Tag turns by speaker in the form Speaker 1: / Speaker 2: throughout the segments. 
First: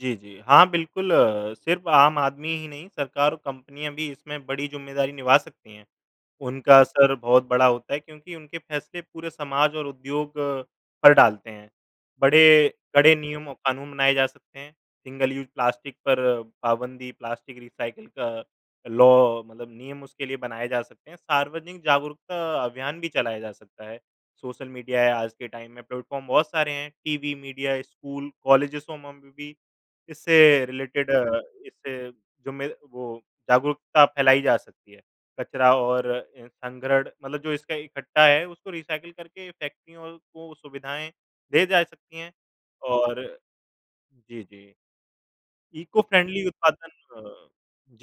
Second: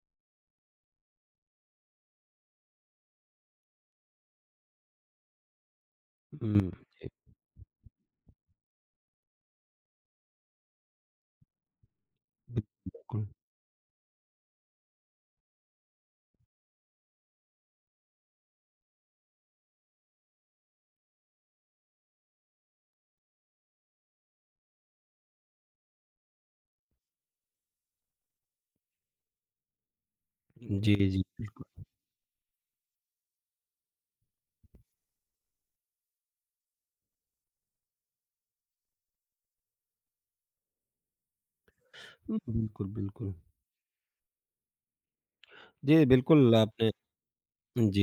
Speaker 1: जी, जी, हाँ बिल्कुल अ, सिर्फ़ आम आदमी ही नहीं, सरकार और कंपनियाँ भी इसमें बड़ी ज़िम्मेदारी निभा सकती हैं।
Speaker 2: हुँ।
Speaker 1: उनका
Speaker 2: जी।
Speaker 1: असर बहुत बड़ा होता है, क्योंकि उनके फैसले पूरे समाज और उद्योग पर डालते हैं।
Speaker 2: जी,
Speaker 1: बड़े कड़े
Speaker 2: बिल्कुल।
Speaker 1: नियम और कानून बनाए जा सकते हैं, सिंगल यूज़ प्लास्टिक पर पाबंदी, प्लास्टिक रीसाइकल का लॉ मतलब नियम उसके लिए बनाए जा सकते हैं। सार्वजनिक जागरूकता अभियान भी चलाया जा सकता है, सोशल मीडिया है आज के टाइम में, प्लेटफॉर्म बहुत सारे हैं, टीवी मीडिया, स्कूल, कॉलेजेसो मम में भी इससे
Speaker 2: जी,
Speaker 1: रिलेटेड
Speaker 2: जी।
Speaker 1: अ,
Speaker 2: बिल्कुल।
Speaker 1: इससे जो मे वो जागरूकता फैलाई जा सकती है। कचरा और अ, अनग्रढ़ मतलब जो इसका इकट्ठा है उसको रीसाइकल करके फैक्ट्रियों को वो सुविधाएँ दे जा सकती हैं
Speaker 2: उम, बिल्कुल,
Speaker 1: और
Speaker 2: बिल्कुल।
Speaker 1: जी, जी।
Speaker 2: जी,
Speaker 1: इको-फ़्रेंडली
Speaker 2: बिल्कुल
Speaker 1: उत्पादन
Speaker 2: आपने
Speaker 1: अ,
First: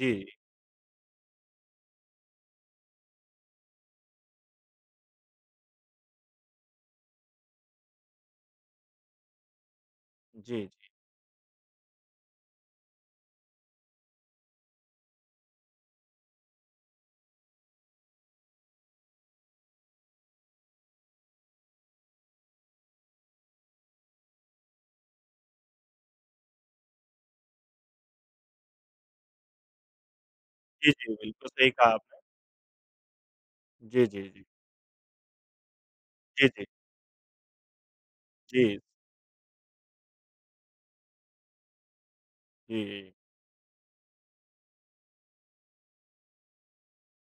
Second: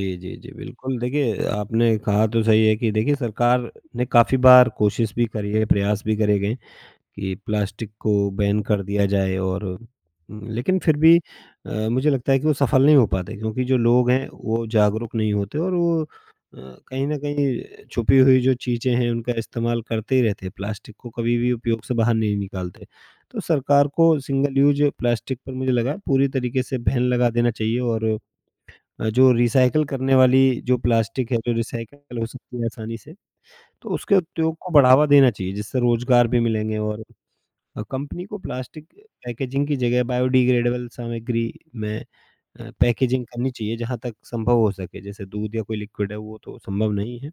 Speaker 1: जी।
Speaker 2: जी, जी, बिल्कुल। देखिए, आपने कहा तो सही है कि देखिए सरकार ने काफ़ी बार कोशिश भी करी है, प्रयास भी करे गए, कि प्लास्टिक को बैन कर दिया जाए और उम,
Speaker 1: जी,
Speaker 2: लेकिन
Speaker 1: जी।
Speaker 2: फिर भी अ, मुझे लगता है कि वो सफल नहीं हो पाते, क्योंकि जो लोग हैं वो जागरूक नहीं होते और वो अ, कहीं न कहीं अ, छुपी हुई जो चीज़ें हैं, उनका इस्तेमाल करते ही रहते हैं, प्लास्टिक को कभी भी उपयोग से बाहर नहीं निकालते। तो सरकार को सिंगल यूज़ प्लास्टिक पर मुझे लगा पूरी तरीके से बैन लगा देना चाहिए और अ, जो रीसाइकल करने वाली जो
Speaker 1: जी, जी,
Speaker 2: प्लास्टिक है,
Speaker 1: बिल्कुल।
Speaker 2: जो
Speaker 1: सही कहा
Speaker 2: रीसाइकल
Speaker 1: आपने।
Speaker 2: हो सकती है आसानी से, तो
Speaker 1: जी,
Speaker 2: उसके
Speaker 1: जी, जी।
Speaker 2: उपयोग को बढ़ावा देना चाहिए, जिससे रोजगार भी
Speaker 1: जी, जी।
Speaker 2: मिलेंगे और अ, कंपनी को
Speaker 1: जी।
Speaker 2: प्लास्टिक अ, पैकेजिंग की जगह बायोडिग्रेडेबल सामग्री में अ,
Speaker 1: जी।
Speaker 2: पैकेजिंग करनी चाहिए जहाँ तक संभव हो सके। जैसे दूध या कोई लिक्विड है वो तो संभव नहीं है,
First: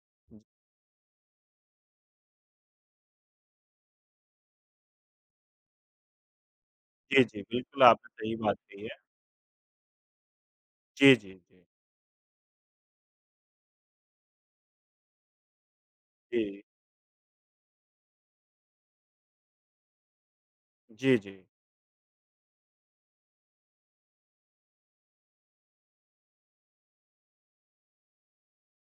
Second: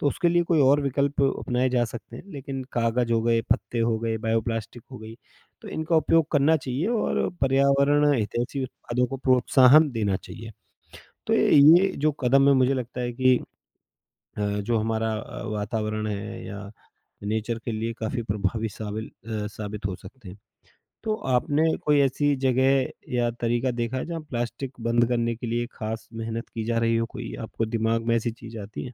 Speaker 2: तो उसके
Speaker 1: हुँ।
Speaker 2: लिए कोई और विकल्प अपनाए जा सकते हैं। लेकिन कागज़ हो गए, पत्ते हो गए, बायोप्लास्टिक हो गई, तो इनका उपयोग करना चाहिए
Speaker 1: जी,
Speaker 2: और
Speaker 1: जी, बिल्कुल आपने
Speaker 2: पर्यावरण
Speaker 1: सही बात
Speaker 2: हितैषी
Speaker 1: कही है।
Speaker 2: उत्पादों को प्रोत्साहन देना चाहिए।
Speaker 1: जी, जी,
Speaker 2: तो
Speaker 1: जी।
Speaker 2: ये जो कदम है मुझे लगता है कि अ, जो हमारा अ, वातावरण है
Speaker 1: जी।
Speaker 2: या नेचर के लिए काफ़ी प्रभावी सावील अ, साबित हो सकते हैं। तो
Speaker 1: जी, जी।
Speaker 2: आपने कोई ऐसी जगह या तरीका देखा है जहाँ प्लास्टिक बंद करने के लिए खास मेहनत की जा रही हो? कोई आपको दिमाग में ऐसी चीज़ आती हैं?